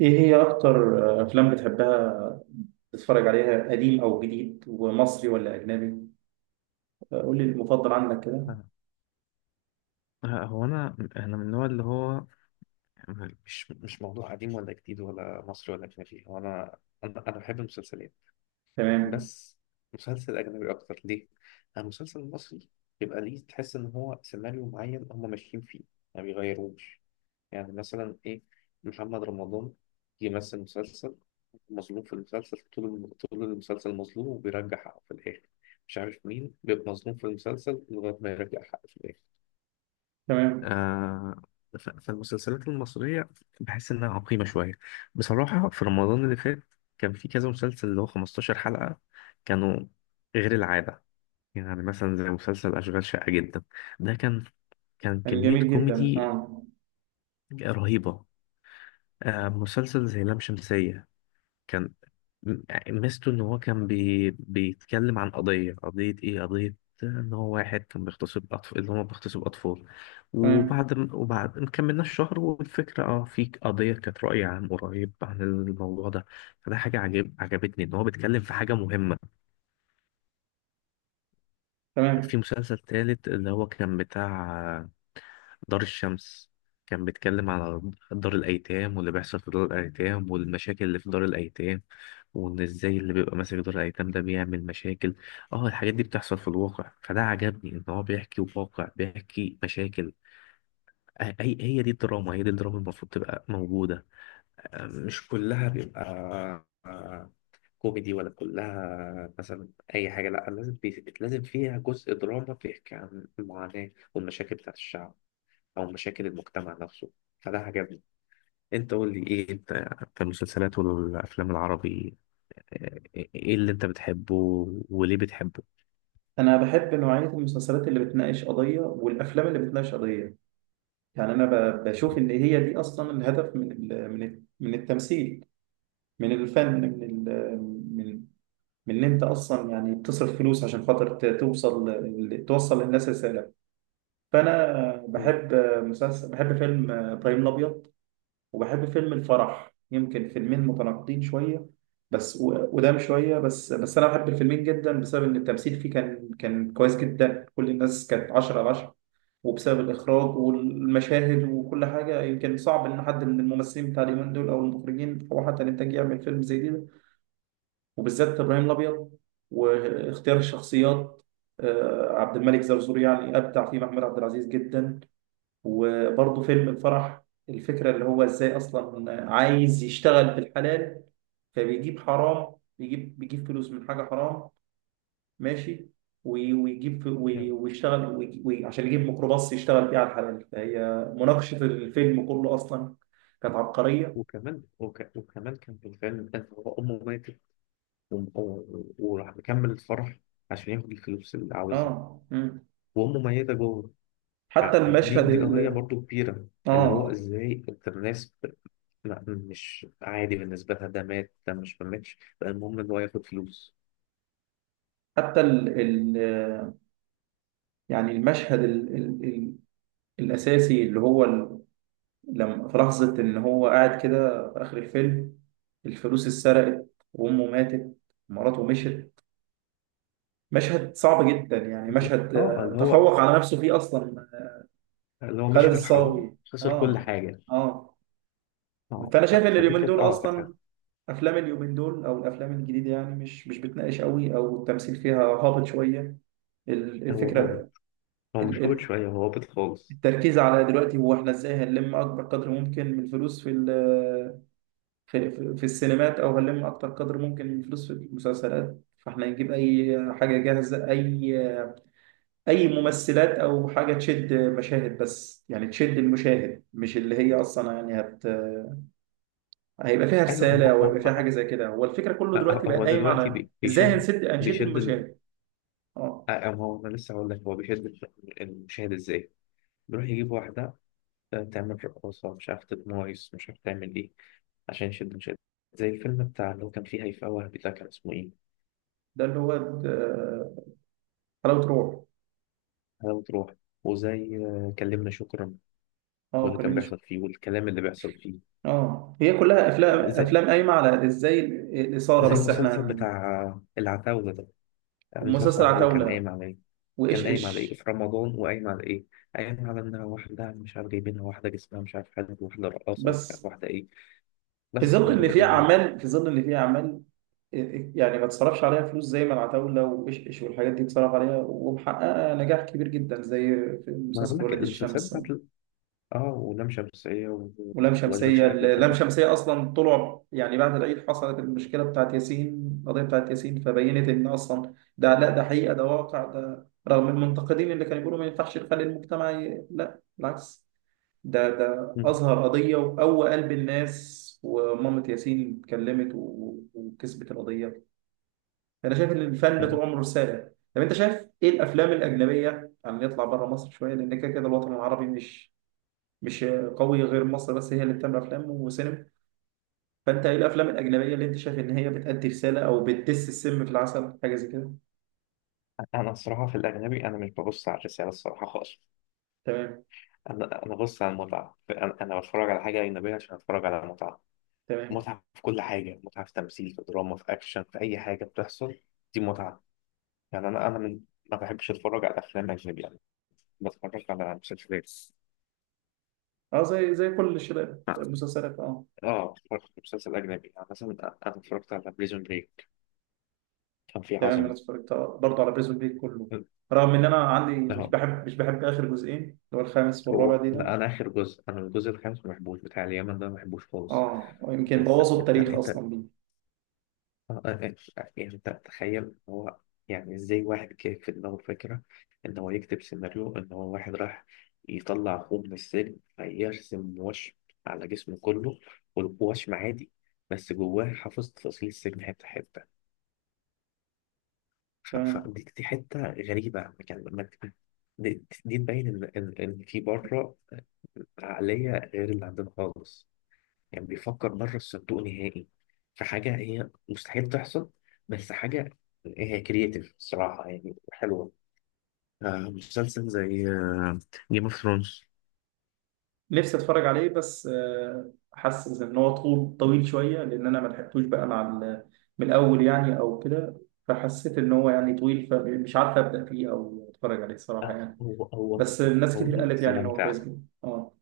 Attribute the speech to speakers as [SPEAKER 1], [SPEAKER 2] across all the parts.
[SPEAKER 1] ايه هي اكتر افلام بتحبها تتفرج عليها؟ قديم او جديد؟ ومصري ولا اجنبي؟ قول لي المفضل عندك كده.
[SPEAKER 2] آه، هو انا من النوع اللي هو يعني مش موضوع قديم ولا جديد ولا مصري ولا اجنبي هو انا بحب المسلسلات.
[SPEAKER 1] تمام.
[SPEAKER 2] بس مسلسل اجنبي اكتر ليه. أنا المسلسل المصري بيبقى ليه تحس ان هو سيناريو معين هم ماشيين فيه ما بيغيروش. يعني مثلا ايه، محمد رمضان يمثل مسلسل مظلوم في المسلسل، طول المسلسل مظلوم وبيرجع حقه في الاخر. مش عارف مين بيبقى مظلوم في المسلسل لغايه ما يرجع حقه في الاخر.
[SPEAKER 1] تمام.
[SPEAKER 2] آه، فالمسلسلات المصرية بحس إنها عقيمة شوية. بصراحة في رمضان اللي فات كان في كذا مسلسل اللي هو 15 حلقة، كانوا غير العادة. يعني مثلا زي مسلسل أشغال شقة جدا، ده كان
[SPEAKER 1] كان
[SPEAKER 2] كمية
[SPEAKER 1] جميل جدا.
[SPEAKER 2] كوميدي
[SPEAKER 1] اه،
[SPEAKER 2] رهيبة. آه، مسلسل زي لام شمسية كان ميزته ان هو كان بيتكلم عن قضيه. قضيه ايه؟ قضيه ان هو واحد كان بيغتصب اطفال، اللي هو بيغتصب اطفال.
[SPEAKER 1] تمام.
[SPEAKER 2] وبعد ما كملناش شهر والفكره، اه، في قضيه كانت راي عام قريب عن الموضوع ده. فده حاجه عجبتني، ان هو بيتكلم في حاجه مهمه.
[SPEAKER 1] تمام.
[SPEAKER 2] في مسلسل تالت اللي هو كان بتاع دار الشمس، كان بيتكلم على دار الأيتام واللي بيحصل في دار الأيتام والمشاكل اللي في دار الأيتام، وإن إزاي اللي بيبقى ماسك دار الأيتام ده بيعمل مشاكل. اه الحاجات دي بتحصل في الواقع، فده عجبني إن هو بيحكي واقع، بيحكي مشاكل. آه، هي دي الدراما، هي دي الدراما المفروض تبقى موجودة. آه، مش كلها بيبقى كوميدي، ولا كلها مثلا أي حاجة. لأ، لازم لازم فيها جزء دراما بيحكي عن المعاناة والمشاكل بتاعت الشعب أو مشاكل المجتمع نفسه. فده عجبني. أنت قول لي إيه أنت في المسلسلات والأفلام العربي، آه، إيه اللي أنت بتحبه وليه بتحبه؟
[SPEAKER 1] انا بحب نوعية المسلسلات اللي بتناقش قضية، والافلام اللي بتناقش قضية. يعني انا بشوف ان هي دي اصلا الهدف من التمثيل، من الفن، من من ان انت اصلا يعني بتصرف فلوس عشان خاطر توصل توصل للناس رسالة. فانا
[SPEAKER 2] مم.
[SPEAKER 1] بحب مسلسل، بحب فيلم ابراهيم الابيض، وبحب فيلم الفرح. يمكن فيلمين متناقضين شويه، بس وقدام شويه، بس بس انا بحب الفيلمين جدا بسبب ان التمثيل فيه كان كويس جدا. كل الناس كانت 10 على 10، وبسبب الاخراج والمشاهد وكل حاجه. يمكن صعب ان حد من الممثلين بتاع اليومين دول او المخرجين او حتى الانتاج يعمل فيلم زي ده، وبالذات ابراهيم الابيض واختيار الشخصيات. عبد الملك زرزور يعني ابدع فيه محمود عبد العزيز جدا. وبرضه فيلم الفرح، الفكرة اللي هو ازاي اصلا عايز يشتغل بالحلال، فبيجيب حرام، بيجيب فلوس من حاجة حرام. ماشي. ويجيب
[SPEAKER 2] نعم.
[SPEAKER 1] ويشتغل عشان يجيب ميكروباص يشتغل بيه على الحلال، فهي مناقشة الفيلم كله اصلا كانت عبقرية.
[SPEAKER 2] وكمان كان في الفيلم، أنت هو أمه ماتت وراح مكمل الفرح عشان ياخد الفلوس اللي عاوزها،
[SPEAKER 1] اه. مم.
[SPEAKER 2] وأمه ميتة جوه.
[SPEAKER 1] حتى
[SPEAKER 2] يعني دي
[SPEAKER 1] المشهد
[SPEAKER 2] دي قضية برضو كبيرة، اللي هو
[SPEAKER 1] اه،
[SPEAKER 2] ازاي انت الناس لا، مش عادي بالنسبة لها، ده مات، ده مش ما ماتش بقى، المهم ان هو ياخد فلوس.
[SPEAKER 1] حتى ال... يعني المشهد الاساسي اللي هو لما في لحظة إن هو قاعد كده في آخر الفيلم، الفلوس اتسرقت، وأمه ماتت، مراته مشت. مشهد صعب جدا، يعني مشهد
[SPEAKER 2] اه اللي هو،
[SPEAKER 1] تفوق على نفسه فيه أصلا.
[SPEAKER 2] اللي هو
[SPEAKER 1] خالد
[SPEAKER 2] مشي في الحرام،
[SPEAKER 1] الصاوي.
[SPEAKER 2] خسر كل
[SPEAKER 1] آه.
[SPEAKER 2] حاجة.
[SPEAKER 1] آه.
[SPEAKER 2] اه
[SPEAKER 1] فأنا شايف إن
[SPEAKER 2] فدي
[SPEAKER 1] اليومين
[SPEAKER 2] كانت
[SPEAKER 1] دول
[SPEAKER 2] اه كانت حاجة.
[SPEAKER 1] أصلا، أفلام اليومين دول أو الأفلام الجديدة، يعني مش بتناقش قوي، أو التمثيل فيها هابط شوية.
[SPEAKER 2] هو هابط،
[SPEAKER 1] الفكرة،
[SPEAKER 2] هو
[SPEAKER 1] ال-
[SPEAKER 2] مش هابط
[SPEAKER 1] ال-
[SPEAKER 2] شوية، هو هابط خالص.
[SPEAKER 1] التركيز على دلوقتي هو إحنا إزاي هنلم أكبر قدر ممكن من الفلوس في السينمات، او هنلم اكتر قدر ممكن من فلوس في المسلسلات. فاحنا نجيب اي حاجه جاهزه، اي ممثلات او حاجه تشد مشاهد، بس يعني تشد المشاهد، مش اللي هي اصلا يعني هيبقى فيها
[SPEAKER 2] ايوه،
[SPEAKER 1] رساله
[SPEAKER 2] ما
[SPEAKER 1] او
[SPEAKER 2] هو
[SPEAKER 1] هيبقى فيها حاجه
[SPEAKER 2] ما
[SPEAKER 1] زي كده. هو الفكره كله
[SPEAKER 2] هو
[SPEAKER 1] دلوقتي بقى
[SPEAKER 2] هو
[SPEAKER 1] قايم
[SPEAKER 2] دلوقتي
[SPEAKER 1] على ازاي
[SPEAKER 2] بيشد
[SPEAKER 1] هنشد
[SPEAKER 2] بيشد ال...
[SPEAKER 1] المشاهد. اه،
[SPEAKER 2] آه، ما هو انا لسه هقول لك هو بيشد المشاهد ازاي. بيروح يجيب واحدة تعمل رقاصة، مش عارف تتمايص، مش عارف تعمل ايه، عشان يشد مشاهد. زي الفيلم بتاع اللي هو كان فيه هيفاء وهبي، ده كان اسمه إيه؟
[SPEAKER 1] ده اللي هو حلاوه روح.
[SPEAKER 2] هلا وتروح. وزي آه، كلمنا شكرا،
[SPEAKER 1] اه،
[SPEAKER 2] واللي كان
[SPEAKER 1] كلمني
[SPEAKER 2] بيحصل
[SPEAKER 1] شويه.
[SPEAKER 2] فيه والكلام اللي بيحصل فيه.
[SPEAKER 1] اه، هي كلها افلام
[SPEAKER 2] آه، زي
[SPEAKER 1] افلام قايمه على ازاي الاثاره.
[SPEAKER 2] زي
[SPEAKER 1] بس احنا
[SPEAKER 2] المسلسل بتاع آه، العتاولة ده. يعني مسلسل
[SPEAKER 1] ومسلسل
[SPEAKER 2] العتاولة كان
[SPEAKER 1] عتاوله
[SPEAKER 2] قايم على إيه؟ كان
[SPEAKER 1] وايش
[SPEAKER 2] قايم على إيه
[SPEAKER 1] ايش.
[SPEAKER 2] في رمضان وقايم على إيه؟ قايم على إنها واحدة مش عارف جايبينها، واحدة جسمها مش عارف حاجة، واحدة رقاصة مش عارف،
[SPEAKER 1] بس
[SPEAKER 2] واحدة إيه. بس هو ده اللي بيعمله.
[SPEAKER 1] في ظل ان في اعمال، يعني ما تصرفش عليها فلوس زي ما العتاولة وإشش والحاجات دي اتصرف عليها، ومحققة نجاح كبير جدا، زي في
[SPEAKER 2] ما أنا بقول
[SPEAKER 1] مسلسل
[SPEAKER 2] لك
[SPEAKER 1] ولاد
[SPEAKER 2] المسلسلات
[SPEAKER 1] الشمس.
[SPEAKER 2] بتاعت آه، ولام شمسية
[SPEAKER 1] ولام
[SPEAKER 2] وأشغال
[SPEAKER 1] شمسية
[SPEAKER 2] شقة
[SPEAKER 1] لام
[SPEAKER 2] جدا
[SPEAKER 1] شمسية أصلا طلع، يعني بعد العيد حصلت المشكلة بتاعت ياسين، القضية بتاعت ياسين، فبينت إن أصلا ده. لا، ده حقيقة، ده واقع ده، رغم المنتقدين اللي كانوا بيقولوا ما ينفعش نخلي المجتمع لا بالعكس. ده أظهر قضية وقوى قلب الناس، ومامة ياسين اتكلمت وكسبت القضية. أنا شايف إن الفن
[SPEAKER 2] بقى.
[SPEAKER 1] طول عمره رسالة. طب أنت شايف إيه الأفلام الأجنبية؟ يعني نطلع بره مصر شوية، لأن كده كده الوطن العربي مش قوي غير مصر، بس هي اللي بتعمل أفلام وسينما. فأنت إيه الأفلام الأجنبية اللي أنت شايف إن هي بتأدي رسالة أو بتدس السم في العسل حاجة زي كده؟
[SPEAKER 2] انا الصراحه في الاجنبي انا مش ببص على الرساله الصراحه خالص.
[SPEAKER 1] تمام.
[SPEAKER 2] انا ببص على المتعه، انا بتفرج على حاجه اجنبيه عشان اتفرج على متعه.
[SPEAKER 1] تمام.
[SPEAKER 2] متعه في كل حاجه، متعه في تمثيل، في دراما، في اكشن، في اي حاجه بتحصل، دي متعه. يعني انا من، ما بحبش اتفرج على افلام اجنبي، يعني بتفرج على مسلسلات.
[SPEAKER 1] أه، زي كل الشباب،
[SPEAKER 2] اه،
[SPEAKER 1] مسلسلات. أه.
[SPEAKER 2] آه، اتفرجت على مسلسل اجنبي يعني مثلا، انا اتفرجت على بريزون بريك، كان فيه
[SPEAKER 1] تمام، انا
[SPEAKER 2] عظمه.
[SPEAKER 1] اتفرجت برضه على بريزون بيك كله، رغم ان انا عندي
[SPEAKER 2] اه،
[SPEAKER 1] مش بحب اخر جزئين اللي هو الخامس
[SPEAKER 2] هو
[SPEAKER 1] والرابع دي
[SPEAKER 2] لا،
[SPEAKER 1] ده.
[SPEAKER 2] انا اخر جزء، انا الجزء الخامس ما بحبوش، بتاع اليمن ده ما بحبوش خالص.
[SPEAKER 1] اه، يمكن
[SPEAKER 2] بس
[SPEAKER 1] بوظوا
[SPEAKER 2] انت
[SPEAKER 1] التاريخ
[SPEAKER 2] انت
[SPEAKER 1] اصلا بيه.
[SPEAKER 2] آه، آه، آه، يعني انت تخيل هو، يعني ازاي واحد كان في دماغه فكرة ان هو يكتب سيناريو، ان هو واحد راح يطلع اخوه من السجن فيرسم وشم على جسمه كله، والوشم عادي، بس جواه حافظ تفاصيل السجن حتة حتة.
[SPEAKER 1] تمام،
[SPEAKER 2] فدي دي حتة غريبة. يعني ما ت- دي تبين ان ان إن في بره عقلية غير اللي عندنا خالص، يعني بيفكر بره الصندوق نهائي، في حاجة هي مستحيل تحصل، بس حاجة هي كرييتيف الصراحة يعني حلوة. آه، مسلسل زي جيم اوف ثرونز،
[SPEAKER 1] نفسي اتفرج عليه، بس حاسس ان هو طويل شويه، لان انا ما لحقتوش بقى مع من الاول يعني او كده، فحسيت ان هو يعني طويل، فمش عارف ابدا فيه او اتفرج عليه الصراحه يعني.
[SPEAKER 2] هو
[SPEAKER 1] بس الناس كتير
[SPEAKER 2] طويل
[SPEAKER 1] قالت
[SPEAKER 2] بس
[SPEAKER 1] يعني ان هو كويس
[SPEAKER 2] ممتع.
[SPEAKER 1] جدا. اه.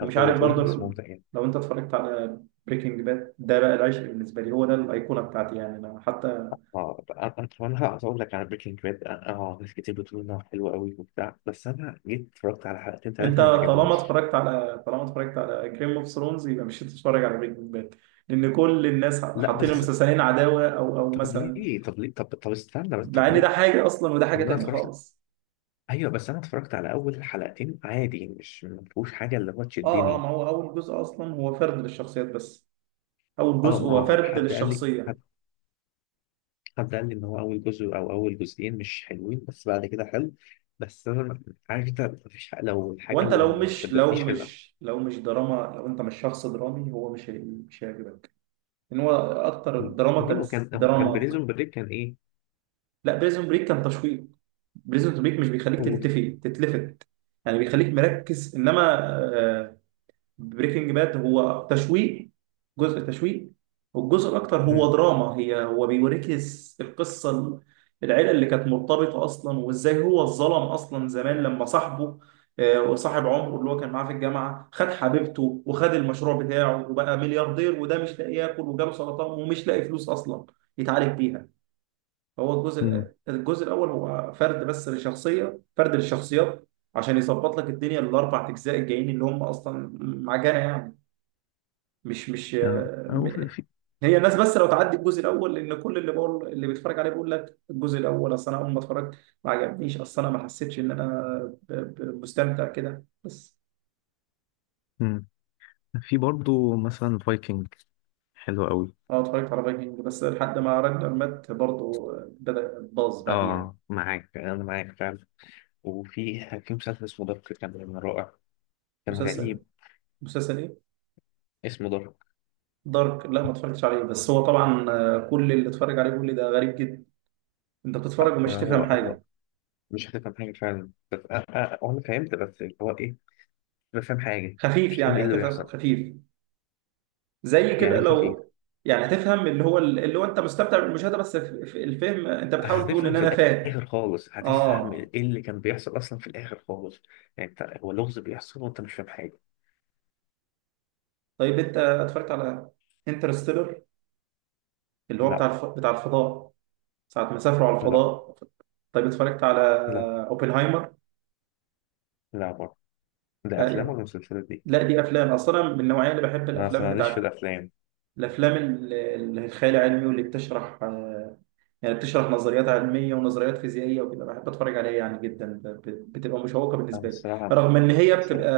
[SPEAKER 2] آه، هو
[SPEAKER 1] عارف
[SPEAKER 2] طويل
[SPEAKER 1] برضه.
[SPEAKER 2] بس ممتع يعني.
[SPEAKER 1] لو انت اتفرجت على بريكنج باد، ده بقى العشق بالنسبه لي، هو ده الايقونه بتاعتي، يعني انا حتى.
[SPEAKER 2] اه انا هقعد اقول لك على بريكنج باد، اه آه، ناس كتير بتقول انه حلو قوي وبتاع، بس انا جيت اتفرجت على حلقتين
[SPEAKER 1] انت
[SPEAKER 2] ثلاثه ما عجبنيش.
[SPEAKER 1] طالما اتفرجت على جيم اوف ثرونز، يبقى مش هتتفرج على بريكنج باد، لان كل الناس
[SPEAKER 2] لا
[SPEAKER 1] حاطين
[SPEAKER 2] بس،
[SPEAKER 1] المسلسلين عداوه، او
[SPEAKER 2] طب
[SPEAKER 1] مثلا،
[SPEAKER 2] ليه طب ليه طب طب استنى بس، طب
[SPEAKER 1] مع ان ده
[SPEAKER 2] ليه؟
[SPEAKER 1] حاجه اصلا وده
[SPEAKER 2] طب
[SPEAKER 1] حاجه
[SPEAKER 2] ما انا
[SPEAKER 1] تانيه
[SPEAKER 2] اتفرجت.
[SPEAKER 1] خالص.
[SPEAKER 2] ايوه بس انا اتفرجت على اول حلقتين عادي، مش ما فيهوش حاجه اللي هو
[SPEAKER 1] اه، اه،
[SPEAKER 2] تشدني.
[SPEAKER 1] ما هو اول جزء اصلا هو فرد للشخصيات بس، اول
[SPEAKER 2] اه
[SPEAKER 1] جزء
[SPEAKER 2] ما
[SPEAKER 1] هو
[SPEAKER 2] هو
[SPEAKER 1] فرد للشخصيه.
[SPEAKER 2] حد قال لي ان هو اول جزء او اول جزئين مش حلوين بس بعد كده حلو. بس انا ما- عارف انت ما فيش لو الحاجه
[SPEAKER 1] وانت
[SPEAKER 2] اللي ما شدتنيش حلوه.
[SPEAKER 1] لو مش دراما، لو انت مش شخص درامي، هو مش هيعجبك. ان هو اكتر دراما
[SPEAKER 2] ليه هو
[SPEAKER 1] تمس
[SPEAKER 2] كان، هو كان
[SPEAKER 1] دراما.
[SPEAKER 2] بريزون بريك كان ايه.
[SPEAKER 1] لا، بريزون بريك كان تشويق. بريزون بريك مش بيخليك
[SPEAKER 2] هو،
[SPEAKER 1] تتلفت، يعني بيخليك مركز. انما بريكنج باد هو تشويق، جزء تشويق، والجزء الاكتر هو
[SPEAKER 2] مم.
[SPEAKER 1] دراما. هو بيوريك القصه العيله اللي كانت مرتبطه اصلا، وازاي هو اتظلم اصلا زمان لما صاحبه، وصاحب عمره اللي هو كان معاه في الجامعه خد حبيبته وخد المشروع بتاعه وبقى ملياردير، وده مش لاقي ياكل وجاله سرطان ومش لاقي فلوس اصلا يتعالج بيها. هو
[SPEAKER 2] امم،
[SPEAKER 1] الجزء الاول هو فرد بس لشخصيه، فرد للشخصيات، عشان يظبط لك الدنيا الاربع اجزاء الجايين اللي هم اصلا معجنه يعني. مش مش
[SPEAKER 2] آه. أو في
[SPEAKER 1] م-
[SPEAKER 2] في
[SPEAKER 1] هي الناس بس لو تعدي الجزء الاول، لان كل اللي بقول، اللي بيتفرج عليه بيقول لك الجزء الاول. اصل انا اول ما اتفرجت ما عجبنيش، اصل انا ما حسيتش ان انا مستمتع كده بس.
[SPEAKER 2] مم. في برضه مثلا فايكنج، حلو قوي.
[SPEAKER 1] انا اتفرجت على فايكنج بس لحد ما راجنر مات، برضه بدأ باظ بعديها.
[SPEAKER 2] اه معاك، انا معاك فعلا. وفي، في مسلسل اسمه دارك، كان رائع، كان غريب.
[SPEAKER 1] مسلسل مسلسل ايه؟
[SPEAKER 2] اسمه دارك.
[SPEAKER 1] دارك؟ لا، ما اتفرجتش عليه، بس هو طبعا كل اللي اتفرج عليه بيقول لي ده غريب جدا، انت بتتفرج
[SPEAKER 2] هو
[SPEAKER 1] ومش
[SPEAKER 2] هو
[SPEAKER 1] هتفهم
[SPEAKER 2] هو
[SPEAKER 1] حاجه.
[SPEAKER 2] مش هتفهم حاجة فعلا، بس أنا فهمت بس اللي هو إيه، مش فاهم حاجة،
[SPEAKER 1] خفيف
[SPEAKER 2] مش فاهم إيه
[SPEAKER 1] يعني،
[SPEAKER 2] اللي
[SPEAKER 1] هتفهم
[SPEAKER 2] بيحصل.
[SPEAKER 1] خفيف، زي
[SPEAKER 2] يعني
[SPEAKER 1] كده
[SPEAKER 2] إيه
[SPEAKER 1] لو
[SPEAKER 2] خفيف؟
[SPEAKER 1] يعني هتفهم، اللي هو انت مستمتع بالمشاهده، بس في الفهم انت بتحاول تقول
[SPEAKER 2] هتفهم
[SPEAKER 1] ان
[SPEAKER 2] في
[SPEAKER 1] انا فاهم.
[SPEAKER 2] الآخر خالص، هتفهم
[SPEAKER 1] اه.
[SPEAKER 2] إيه اللي كان بيحصل أصلا في الآخر خالص. يعني أنت هو لغز بيحصل وأنت مش فاهم حاجة.
[SPEAKER 1] طيب انت اتفرجت على انترستيلر، اللي هو
[SPEAKER 2] لا.
[SPEAKER 1] بتاع الفضاء، ساعه ما سافروا على
[SPEAKER 2] لا.
[SPEAKER 1] الفضاء؟ طيب اتفرجت على
[SPEAKER 2] لا.
[SPEAKER 1] اوبنهايمر؟
[SPEAKER 2] لا برضه. ده
[SPEAKER 1] آه،
[SPEAKER 2] أفلام
[SPEAKER 1] يعني.
[SPEAKER 2] ولا مسلسلات دي؟
[SPEAKER 1] لا، دي افلام اصلا من النوعيه اللي بحب،
[SPEAKER 2] أنا أصلا
[SPEAKER 1] الافلام
[SPEAKER 2] ماليش في
[SPEAKER 1] بتاعت
[SPEAKER 2] الأفلام.
[SPEAKER 1] الافلام الخيال العلمي، واللي بتشرح يعني بتشرح نظريات علمية ونظريات فيزيائية وكده، بحب أتفرج عليها يعني جدا، بتبقى مشوقة
[SPEAKER 2] أنا
[SPEAKER 1] بالنسبة لي.
[SPEAKER 2] الصراحة،
[SPEAKER 1] رغم إن هي
[SPEAKER 2] الصراحة
[SPEAKER 1] بتبقى،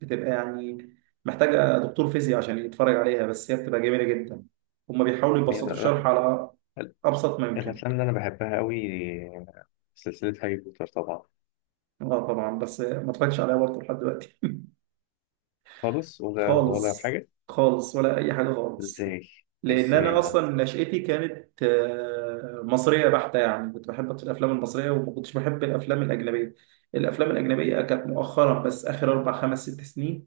[SPEAKER 1] يعني محتاجة دكتور فيزياء عشان يتفرج عليها، بس هي بتبقى جميلة جدا. هما بيحاولوا
[SPEAKER 2] يعني،
[SPEAKER 1] يبسطوا الشرح على
[SPEAKER 2] أنا-
[SPEAKER 1] أبسط ما يمكن.
[SPEAKER 2] الأفلام اللي أنا بحبها أوي سلسلة هاري بوتر طبعا.
[SPEAKER 1] اه، طبعا، بس ما اتفرجتش عليها برضه لحد دلوقتي.
[SPEAKER 2] خالص، ولا
[SPEAKER 1] خالص.
[SPEAKER 2] حاجة.
[SPEAKER 1] خالص ولا اي حاجه خالص.
[SPEAKER 2] إزاي؟
[SPEAKER 1] لان
[SPEAKER 2] إزاي
[SPEAKER 1] انا
[SPEAKER 2] يا
[SPEAKER 1] اصلا نشأتي كانت مصريه بحته، يعني كنت بحب أكتر الافلام المصريه وما كنتش بحب الافلام الاجنبيه. الافلام الاجنبيه كانت مؤخرا، بس اخر 4 5 6 سنين،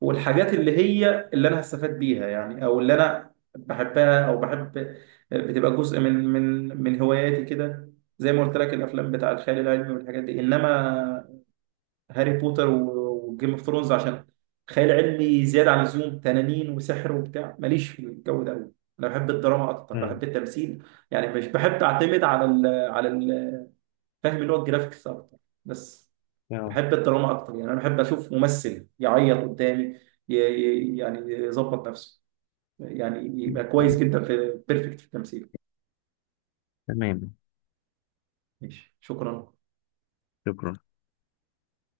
[SPEAKER 1] والحاجات اللي هي اللي انا هستفاد بيها يعني، او اللي انا بحبها او بحب، بتبقى جزء من هواياتي كده، زي ما قلت لك، الافلام بتاع الخيال العلمي والحاجات دي. انما هاري بوتر وجيم اوف ثرونز، عشان خيال علمي زياده عن اللزوم، تنانين وسحر وبتاع، ماليش في الجو ده قوي. انا بحب الدراما اكتر، بحب
[SPEAKER 2] عم؟
[SPEAKER 1] التمثيل، يعني مش بحب اعتمد فاهم اللي هو الجرافيكس اكتر بس.
[SPEAKER 2] يا رب.
[SPEAKER 1] بحب الدراما اكتر، يعني انا بحب اشوف ممثل يعيط قدامي، يعني يظبط نفسه، يعني يبقى كويس
[SPEAKER 2] طيب،
[SPEAKER 1] جدا، في بيرفكت في التمثيل.
[SPEAKER 2] تمام.
[SPEAKER 1] ماشي، شكرا.
[SPEAKER 2] شكرا.